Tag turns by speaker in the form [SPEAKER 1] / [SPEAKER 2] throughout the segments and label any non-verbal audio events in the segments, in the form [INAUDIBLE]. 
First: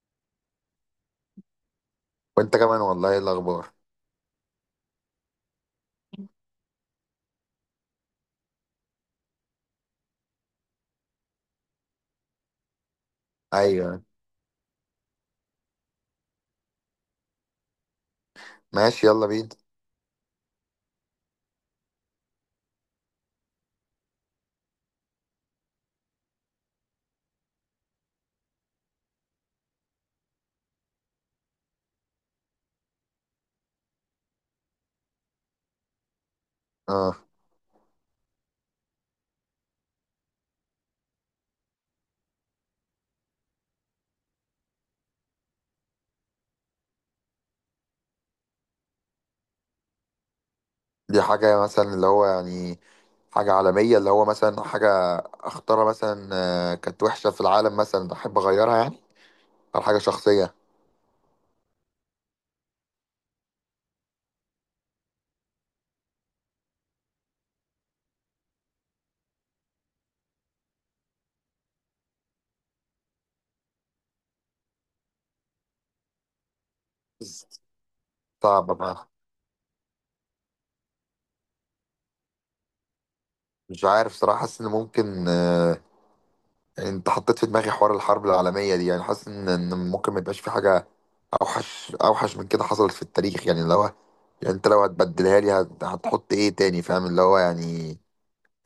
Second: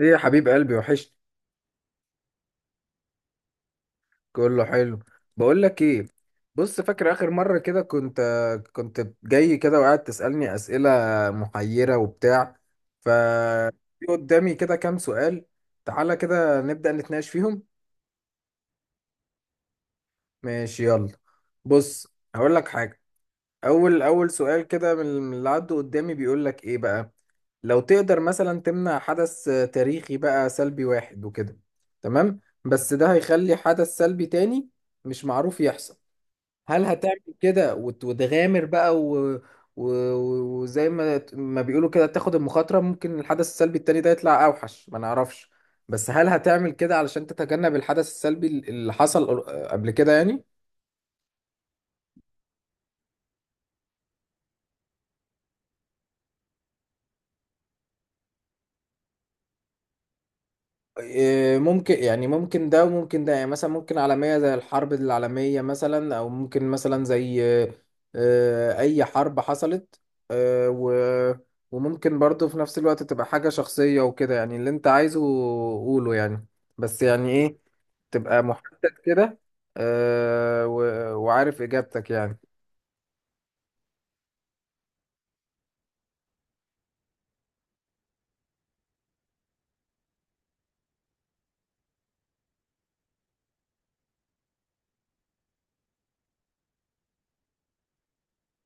[SPEAKER 1] ايه يا حبيب قلبي، وحشت.
[SPEAKER 2] وانت كمان والله، ايه الاخبار؟
[SPEAKER 1] كله حلو. بقول لك ايه؟ بص، فاكر اخر مره كده كنت جاي كده وقاعد تسالني اسئله محيره وبتاع. ف
[SPEAKER 2] ايوه،
[SPEAKER 1] في قدامي كده كام سؤال. تعالى كده نبدا نتناقش فيهم.
[SPEAKER 2] ماشي يلا بينا.
[SPEAKER 1] ماشي يلا. بص. هقول لك حاجه. اول سؤال كده من اللي عدوا قدامي بيقول لك ايه بقى. لو تقدر مثلا تمنع حدث تاريخي بقى سلبي واحد وكده. تمام، بس ده هيخلي حدث سلبي تاني مش معروف يحصل. هل
[SPEAKER 2] اه،
[SPEAKER 1] هتعمل كده وتغامر بقى و... وزي ما بيقولوا كده تاخد المخاطرة، ممكن الحدث السلبي التاني ده يطلع أوحش، ما نعرفش. بس هل هتعمل كده علشان تتجنب الحدث السلبي اللي حصل قبل كده يعني؟
[SPEAKER 2] دي حاجه مثلا اللي هو يعني حاجه عالميه اللي هو مثلا حاجه اختارها مثلا. كانت وحشه في العالم مثلا احب اغيرها يعني، او حاجه شخصيه.
[SPEAKER 1] إيه، ممكن يعني ممكن ده وممكن ده يعني مثلا ممكن عالمية زي الحرب العالمية مثلا أو ممكن مثلا زي أي حرب حصلت. آه، و- وممكن برضو في نفس الوقت تبقى حاجة شخصية وكده يعني اللي أنت عايزه. قوله يعني. بس يعني إيه. تبقى
[SPEAKER 2] صعبه
[SPEAKER 1] محدد
[SPEAKER 2] بقى،
[SPEAKER 1] كده. وعارف إجابتك يعني.
[SPEAKER 2] مش عارف صراحه. حاسس ان ممكن، انت حطيت في دماغي حوار الحرب العالميه دي. يعني حاسس ان ممكن ما يبقاش في حاجه اوحش اوحش من كده حصلت في التاريخ. يعني اللي هو يعني، انت لو هتبدلها لي هتحط ايه تاني؟ فاهم اللي هو يعني.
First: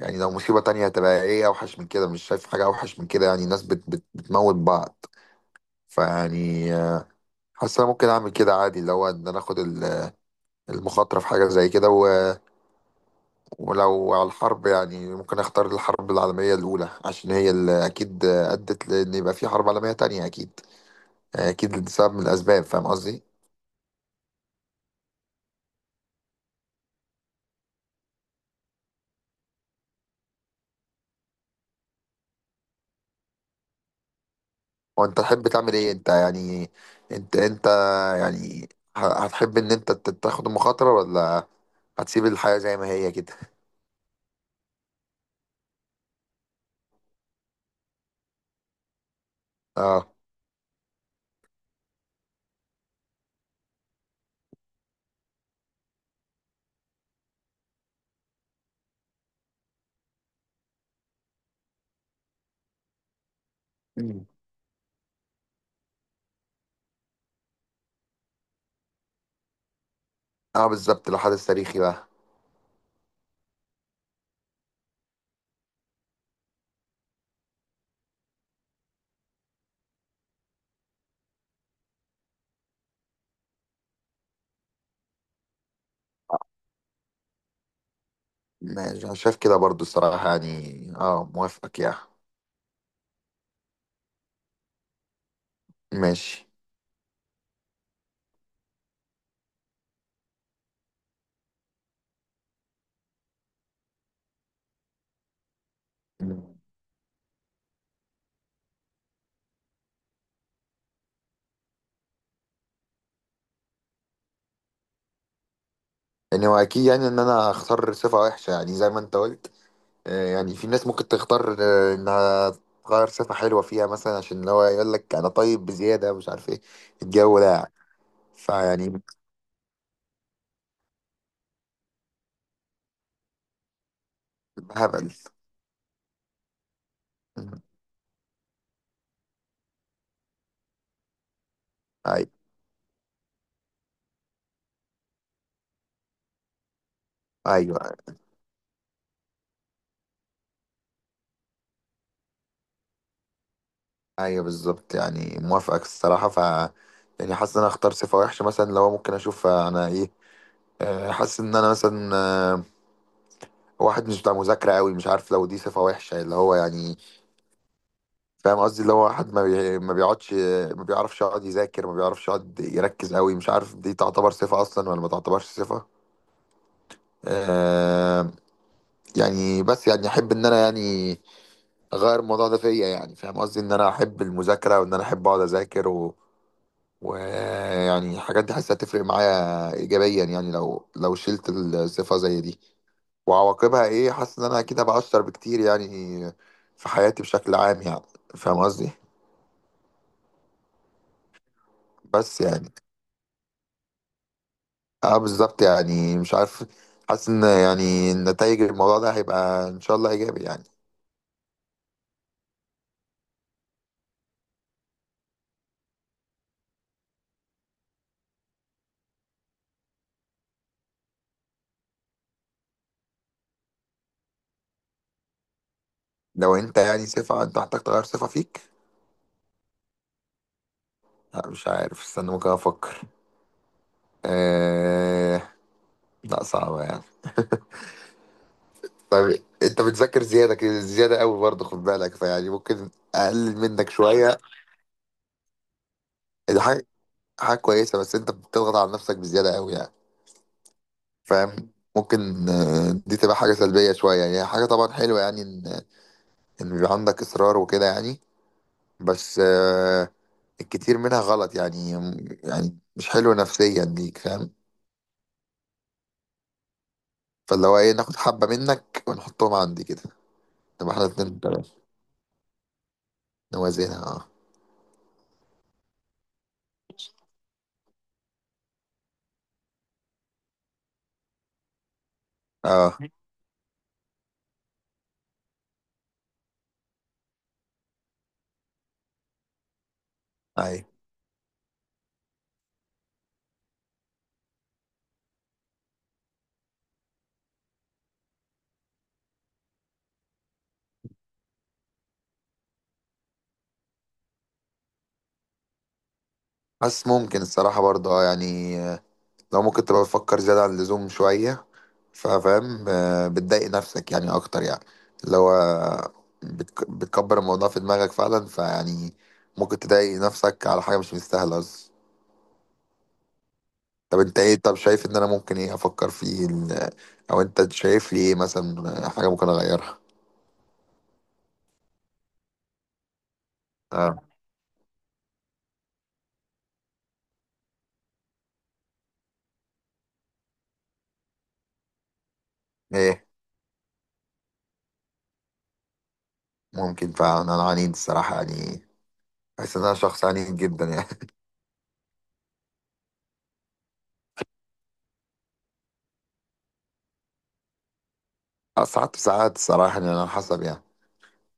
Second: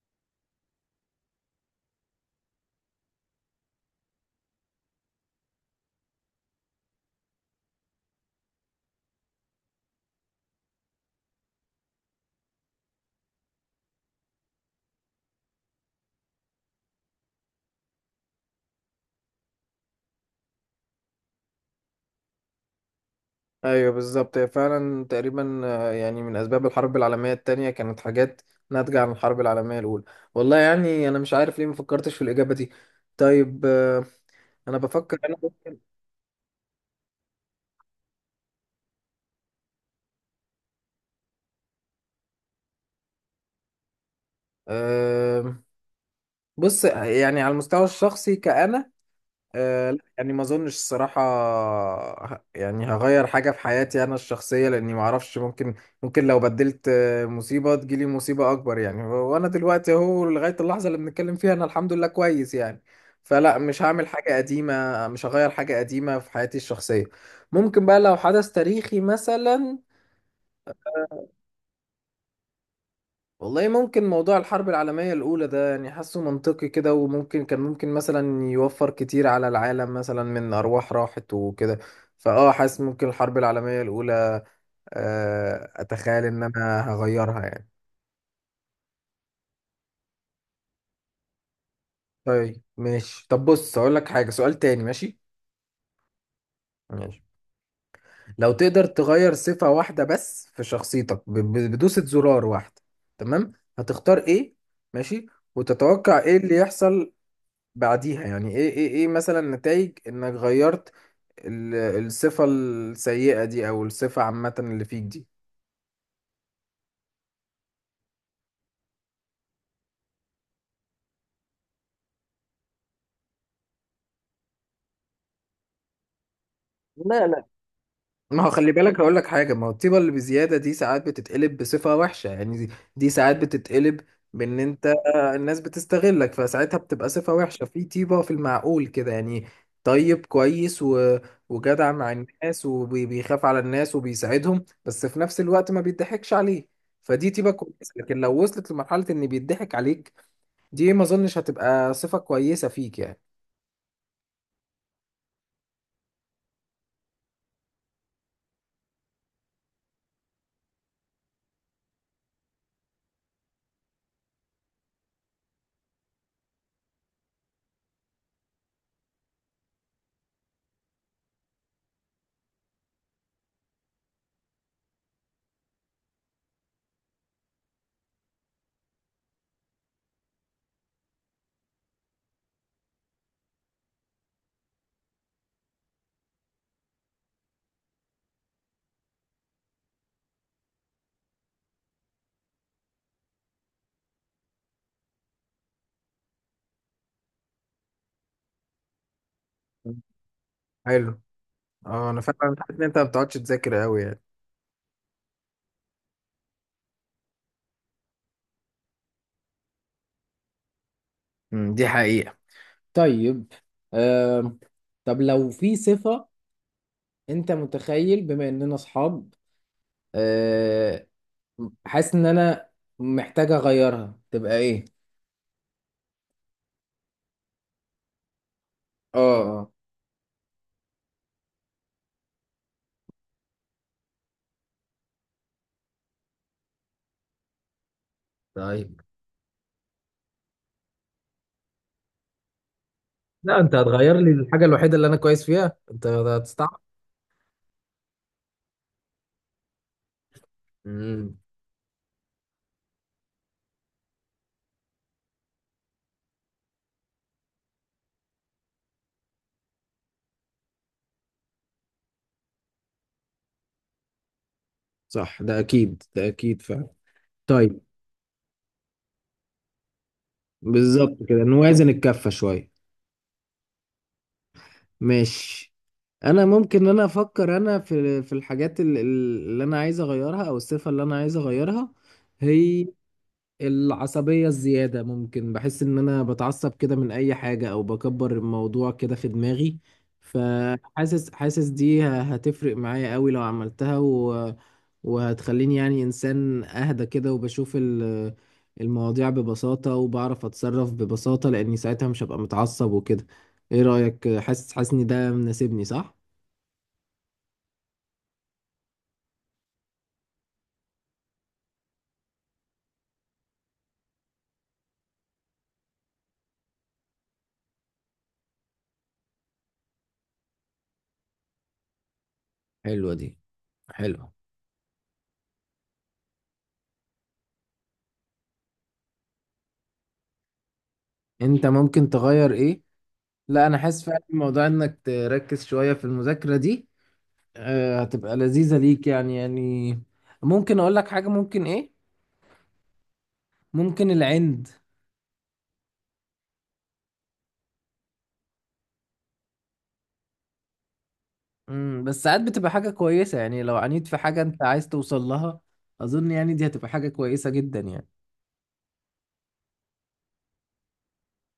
[SPEAKER 2] يعني لو مصيبة تانية هتبقى ايه اوحش من كده؟ مش شايف حاجة اوحش من كده، يعني الناس بت بت بتموت بعض. فيعني حاسس انا ممكن اعمل كده عادي، اللي هو ان انا اخد المخاطرة في حاجة زي كده. ولو على الحرب، يعني ممكن اختار الحرب العالمية الاولى، عشان هي اللي اكيد، ادت لان يبقى في حرب عالمية تانية اكيد. اكيد سبب من الاسباب، فاهم قصدي؟
[SPEAKER 1] ايوه بالظبط، هي فعلا تقريبا يعني من اسباب الحرب العالميه التانية كانت حاجات ناتجه عن الحرب العالميه الاولى. والله يعني انا مش عارف ليه ما فكرتش في الاجابه دي. طيب. انا بفكر
[SPEAKER 2] وانت
[SPEAKER 1] انا
[SPEAKER 2] تحب تعمل
[SPEAKER 1] ممكن.
[SPEAKER 2] ايه انت يعني؟ انت يعني، هتحب ان انت تاخد المخاطرة، ولا هتسيب الحياة زي ما هي كده؟
[SPEAKER 1] آه، بص يعني على المستوى الشخصي كأنا. لا،
[SPEAKER 2] اه.
[SPEAKER 1] يعني ما اظنش الصراحة. يعني هغير حاجة في حياتي انا الشخصية لاني ما اعرفش ممكن. ممكن لو بدلت مصيبة تجيلي مصيبة اكبر يعني وانا دلوقتي اهو لغاية اللحظة اللي بنتكلم فيها انا الحمد لله كويس يعني. فلا، مش هعمل حاجة قديمة، مش هغير حاجة قديمة في حياتي الشخصية. ممكن بقى لو حدث تاريخي مثلا.
[SPEAKER 2] اه بالظبط، لو حدث تاريخي بقى.
[SPEAKER 1] والله ممكن موضوع الحرب العالمية الأولى ده يعني حاسه منطقي كده، وممكن كان ممكن مثلا يوفر كتير على العالم مثلا من أرواح راحت وكده. فأه حاسس ممكن الحرب العالمية الأولى. أتخيل إن أنا هغيرها يعني.
[SPEAKER 2] ماشي، انا شايف كده برضو الصراحة، يعني اه موافقك يعني.
[SPEAKER 1] طيب ماشي. طب بص أقول لك حاجة، سؤال تاني. ماشي.
[SPEAKER 2] ماشي.
[SPEAKER 1] ماشي. لو تقدر تغير صفة واحدة بس في شخصيتك بدوسة زرار واحدة. تمام. هتختار إيه؟ ماشي. وتتوقع إيه
[SPEAKER 2] مم.
[SPEAKER 1] اللي يحصل بعديها؟ يعني ايه مثلا نتائج انك غيرت ال- الصفة السيئة دي او الصفة عامة اللي فيك دي.
[SPEAKER 2] يعني هو اكيد يعني ان انا اختار صفة وحشة، يعني زي ما انت قلت. يعني في ناس ممكن تختار انها تغير صفة حلوة فيها مثلا، عشان اللي هو يقول لك انا طيب بزيادة مش عارف ايه الجو
[SPEAKER 1] لا،
[SPEAKER 2] ده يعني.
[SPEAKER 1] ما هو خلي بالك،
[SPEAKER 2] فيعني.
[SPEAKER 1] هقول لك حاجة. ما هو الطيبة اللي بزيادة دي ساعات بتتقلب بصفة وحشة، يعني دي ساعات بتتقلب بإن أنت
[SPEAKER 2] هبل.
[SPEAKER 1] الناس بتستغلك، فساعتها بتبقى صفة
[SPEAKER 2] مم.
[SPEAKER 1] وحشة في طيبة في المعقول كده يعني. طيب كويس وجدع مع
[SPEAKER 2] ايوه.
[SPEAKER 1] الناس وبيخاف على الناس وبيساعدهم، بس في نفس الوقت ما بيضحكش عليه. فدي طيبة كويسة،
[SPEAKER 2] ايوه.
[SPEAKER 1] لكن لو وصلت لمرحلة إن بيضحك عليك، دي ما أظنش هتبقى صفة كويسة فيك يعني.
[SPEAKER 2] ايوه بالظبط، يعني موافقك الصراحة. ف يعني حاسس ان انا اختار صفة وحشة مثلا، لو ممكن اشوف انا ايه. حاسس ان انا مثلا، واحد مش بتاع مذاكرة قوي. مش عارف لو دي صفة وحشة، اللي هو يعني. فاهم قصدي، اللي هو واحد ما بي... ما بيقعدش، ما بيعرفش يقعد يذاكر، ما بيعرفش يقعد يركز قوي. مش عارف دي تعتبر صفة أصلا ولا ما تعتبرش صفة. آه... يعني بس يعني أحب إن أنا يعني أغير الموضوع ده فيا. يعني فاهم قصدي، إن أنا أحب المذاكرة وإن أنا أحب أقعد أذاكر و... ويعني الحاجات دي حاسة تفرق معايا إيجابيا يعني، لو شلت الصفة زي دي. وعواقبها ايه؟ حاسس ان انا اكيد هبقى اشطر بكتير يعني في حياتي بشكل عام يعني. فاهم قصدي؟
[SPEAKER 1] حلو. اه، أنا
[SPEAKER 2] بس
[SPEAKER 1] فعلا حاسس
[SPEAKER 2] يعني
[SPEAKER 1] إن أنت ما بتقعدش تذاكر أوي يعني.
[SPEAKER 2] اه بالظبط يعني مش عارف. حاسس ان يعني نتائج الموضوع ده هيبقى ان شاء الله ايجابي يعني.
[SPEAKER 1] دي حقيقة. طيب. آه، طب لو في صفة، انت متخيل بما اننا اصحاب، آه، حاسس ان انا محتاج اغيرها، تبقى ايه؟
[SPEAKER 2] لو انت يعني صفة انت محتاج تغير صفة فيك.
[SPEAKER 1] اه، اه.
[SPEAKER 2] لا مش عارف، استنى ممكن افكر. آه... لا صعبة يعني. [LAUGHS]
[SPEAKER 1] طيب.
[SPEAKER 2] طيب، انت بتذاكر زيادة كده زيادة قوي برضه، خد بالك. فيعني ممكن اقلل
[SPEAKER 1] لا، انت
[SPEAKER 2] منك
[SPEAKER 1] هتغير لي
[SPEAKER 2] شوية.
[SPEAKER 1] الحاجه الوحيده اللي انا كويس فيها، انت
[SPEAKER 2] دي
[SPEAKER 1] هتستعب.
[SPEAKER 2] حاجة، حاجة كويسة، بس انت بتضغط على نفسك بزيادة قوي يعني.
[SPEAKER 1] امم.
[SPEAKER 2] فاهم، ممكن دي تبقى حاجة سلبية شوية يعني. هي حاجة طبعا حلوة يعني، إن بيبقى عندك إصرار وكده يعني. بس الكتير منها غلط يعني، يعني مش حلو نفسيا ليك. فاهم؟
[SPEAKER 1] صح، ده اكيد، ده اكيد فعلا.
[SPEAKER 2] فاللي هو
[SPEAKER 1] طيب.
[SPEAKER 2] إيه، ناخد حبة منك ونحطهم عندي كده. نبقى إحنا
[SPEAKER 1] بالظبط كده
[SPEAKER 2] الاتنين
[SPEAKER 1] نوازن الكفة شوية.
[SPEAKER 2] نوازنها.
[SPEAKER 1] ماشي. انا ممكن إن انا افكر، انا في الحاجات اللي انا عايز اغيرها او الصفة اللي انا عايز اغيرها
[SPEAKER 2] أه
[SPEAKER 1] هي
[SPEAKER 2] أه
[SPEAKER 1] العصبية الزيادة. ممكن بحس إن أنا بتعصب كده من أي حاجة أو بكبر الموضوع كده في دماغي.
[SPEAKER 2] أي
[SPEAKER 1] فحاسس حاسس دي هتفرق معايا قوي لو عملتها، وهتخليني يعني إنسان أهدى كده، وبشوف المواضيع ببساطة وبعرف أتصرف ببساطة، لأني ساعتها مش هبقى متعصب وكده. إيه رأيك؟ حاسس إن ده مناسبني صح؟
[SPEAKER 2] بس ممكن الصراحة برضه أه يعني، لو ممكن تبقى بتفكر زيادة عن اللزوم شوية. ففاهم بتضايق نفسك يعني اكتر يعني. اللي هو بتكبر الموضوع في دماغك فعلا. فيعني ممكن تضايق نفسك على حاجه مش مستاهله اصلا.
[SPEAKER 1] حلوة دي.
[SPEAKER 2] طب
[SPEAKER 1] حلو.
[SPEAKER 2] انت ايه؟ طب شايف ان انا ممكن ايه افكر فيه او انت شايف لي ايه مثلا حاجه ممكن اغيرها؟
[SPEAKER 1] انت ممكن تغير ايه؟ لا، انا حاسس فعلا
[SPEAKER 2] اه،
[SPEAKER 1] موضوع انك تركز شوية في المذاكرة دي هتبقى لذيذة ليك يعني. ممكن اقول لك حاجة، ممكن ايه؟
[SPEAKER 2] ايه؟
[SPEAKER 1] ممكن العند.
[SPEAKER 2] ممكن فعلا انا عنيد الصراحه يعني، بحس ان انا شخص عنيد جدا يعني.
[SPEAKER 1] بس ساعات بتبقى حاجة كويسة، يعني لو عانيت في حاجة انت عايز توصل لها، اظن يعني دي هتبقى حاجة كويسة جدا يعني.
[SPEAKER 2] [LAUGHS] ساعات ساعات الصراحه يعني، على حسب يعني.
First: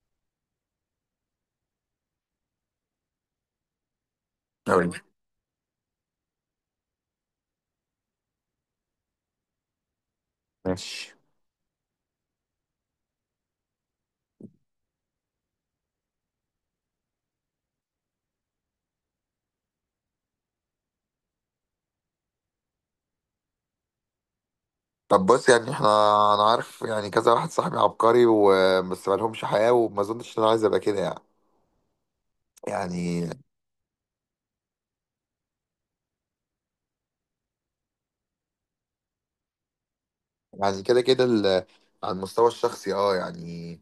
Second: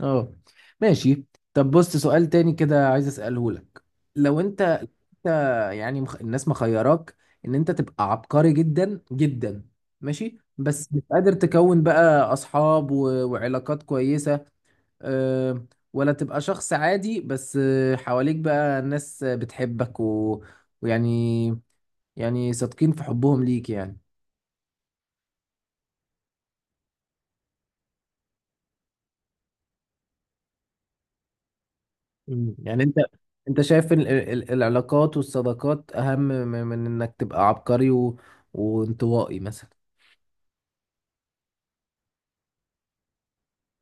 [SPEAKER 1] اه. ماشي. طب بص، سؤال تاني كده عايز اسأله لك. لو انت،
[SPEAKER 2] أوي.
[SPEAKER 1] انت يعني الناس مخيراك ان انت تبقى عبقري جدا جدا، ماشي، بس مش
[SPEAKER 2] ماشي.
[SPEAKER 1] قادر تكون بقى اصحاب وعلاقات كويسة، آه، ولا تبقى شخص عادي بس حواليك بقى ناس بتحبك ويعني، يعني صادقين في حبهم ليك يعني.
[SPEAKER 2] طب بص يعني احنا، انا عارف يعني كذا واحد صاحبي عبقري وبس ما لهمش حياة، وما اظنش ان انا عايز ابقى كده يعني.
[SPEAKER 1] مم. يعني انت،
[SPEAKER 2] يعني.
[SPEAKER 1] انت شايف العلاقات والصداقات اهم من انك تبقى عبقري وانطوائي مثلا.
[SPEAKER 2] يعني كده كده على المستوى الشخصي اه يعني.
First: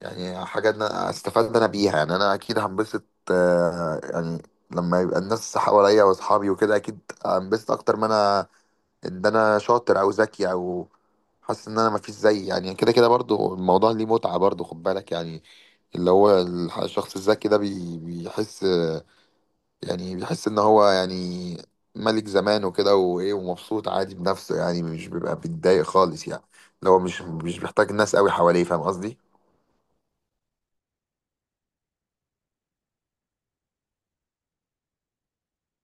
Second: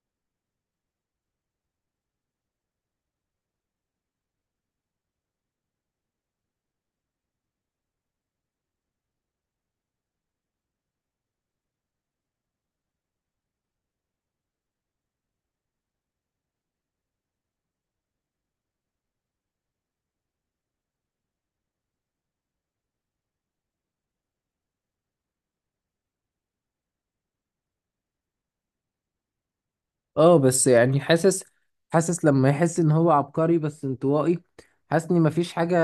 [SPEAKER 2] يعني حاجة انا استفدت انا بيها يعني، انا اكيد هنبسط. يعني لما يبقى الناس حواليا واصحابي وكده اكيد هنبسط اكتر ما انا ان انا شاطر او ذكي او. حاسس ان انا مفيش زي يعني، كده كده برضو الموضوع ليه متعة برضو خد بالك يعني. اللي هو الشخص الذكي ده بيحس، يعني بيحس ان هو يعني ملك زمان وكده وايه، ومبسوط عادي بنفسه يعني، مش بيبقى بيتضايق خالص يعني. اللي هو مش بيحتاج ناس قوي حواليه، فاهم قصدي؟
[SPEAKER 1] اه، بس يعني حاسس لما يحس ان هو عبقري بس انطوائي، حاسس ان مفيش حاجة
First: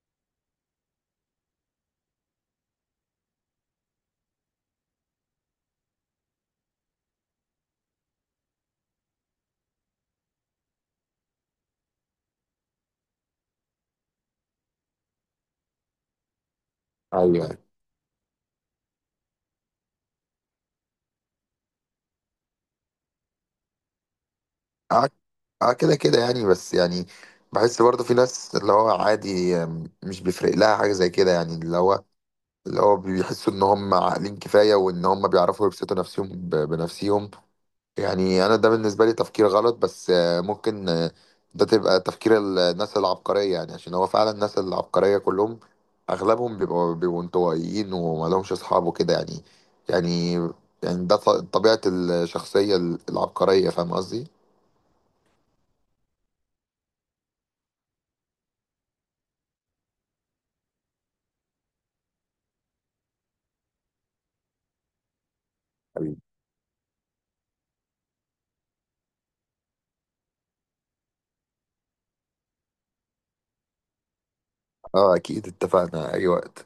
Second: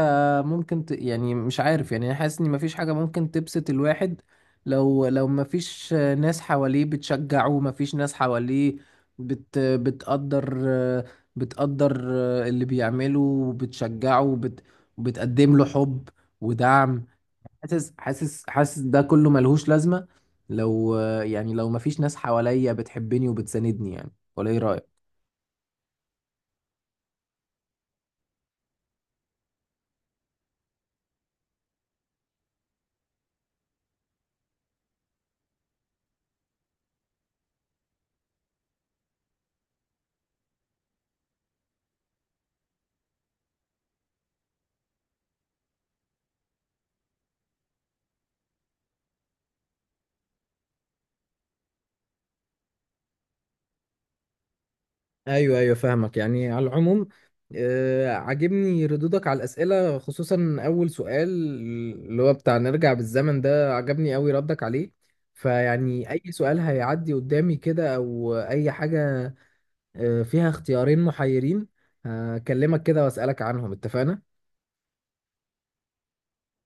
[SPEAKER 1] ممكن يعني مش عارف، يعني أنا حاسس ان مفيش حاجة ممكن تبسط الواحد لو مفيش ناس حواليه بتشجعه، مفيش ناس حواليه بت... بتقدر بتقدر اللي بيعمله وبتشجعه وبتقدم له حب ودعم.
[SPEAKER 2] ايوه.
[SPEAKER 1] حاسس ده كله ملهوش لازمة لو، يعني لو مفيش ناس حواليا بتحبني وبتساندني يعني، ولا ايه رأيك؟
[SPEAKER 2] اه. آه كده كده يعني، بس يعني بحس برضه في ناس اللي هو عادي مش بيفرق لها حاجة زي كده يعني. اللي هو بيحسوا ان هم عاقلين كفاية، وان هم بيعرفوا يبسطوا نفسهم بنفسهم. يعني انا ده بالنسبه لي تفكير غلط، بس ممكن ده تبقى تفكير الناس العبقريه يعني. عشان هو فعلا الناس العبقريه كلهم، اغلبهم بيبقوا انطوائيين وما لهمش اصحاب وكده يعني. يعني، يعني ده طبيعه الشخصيه العبقريه، فاهم قصدي؟
[SPEAKER 1] ايوه، ايوه، فاهمك، يعني على العموم عاجبني ردودك على الاسئله، خصوصا اول سؤال، اللي هو بتاع نرجع بالزمن، ده عجبني قوي ردك عليه. فيعني
[SPEAKER 2] حبيبي،
[SPEAKER 1] اي سؤال هيعدي قدامي كده او اي حاجه فيها اختيارين محيرين، هكلمك كده واسالك عنهم اتفقنا.
[SPEAKER 2] اه اكيد اتفقنا اي وقت.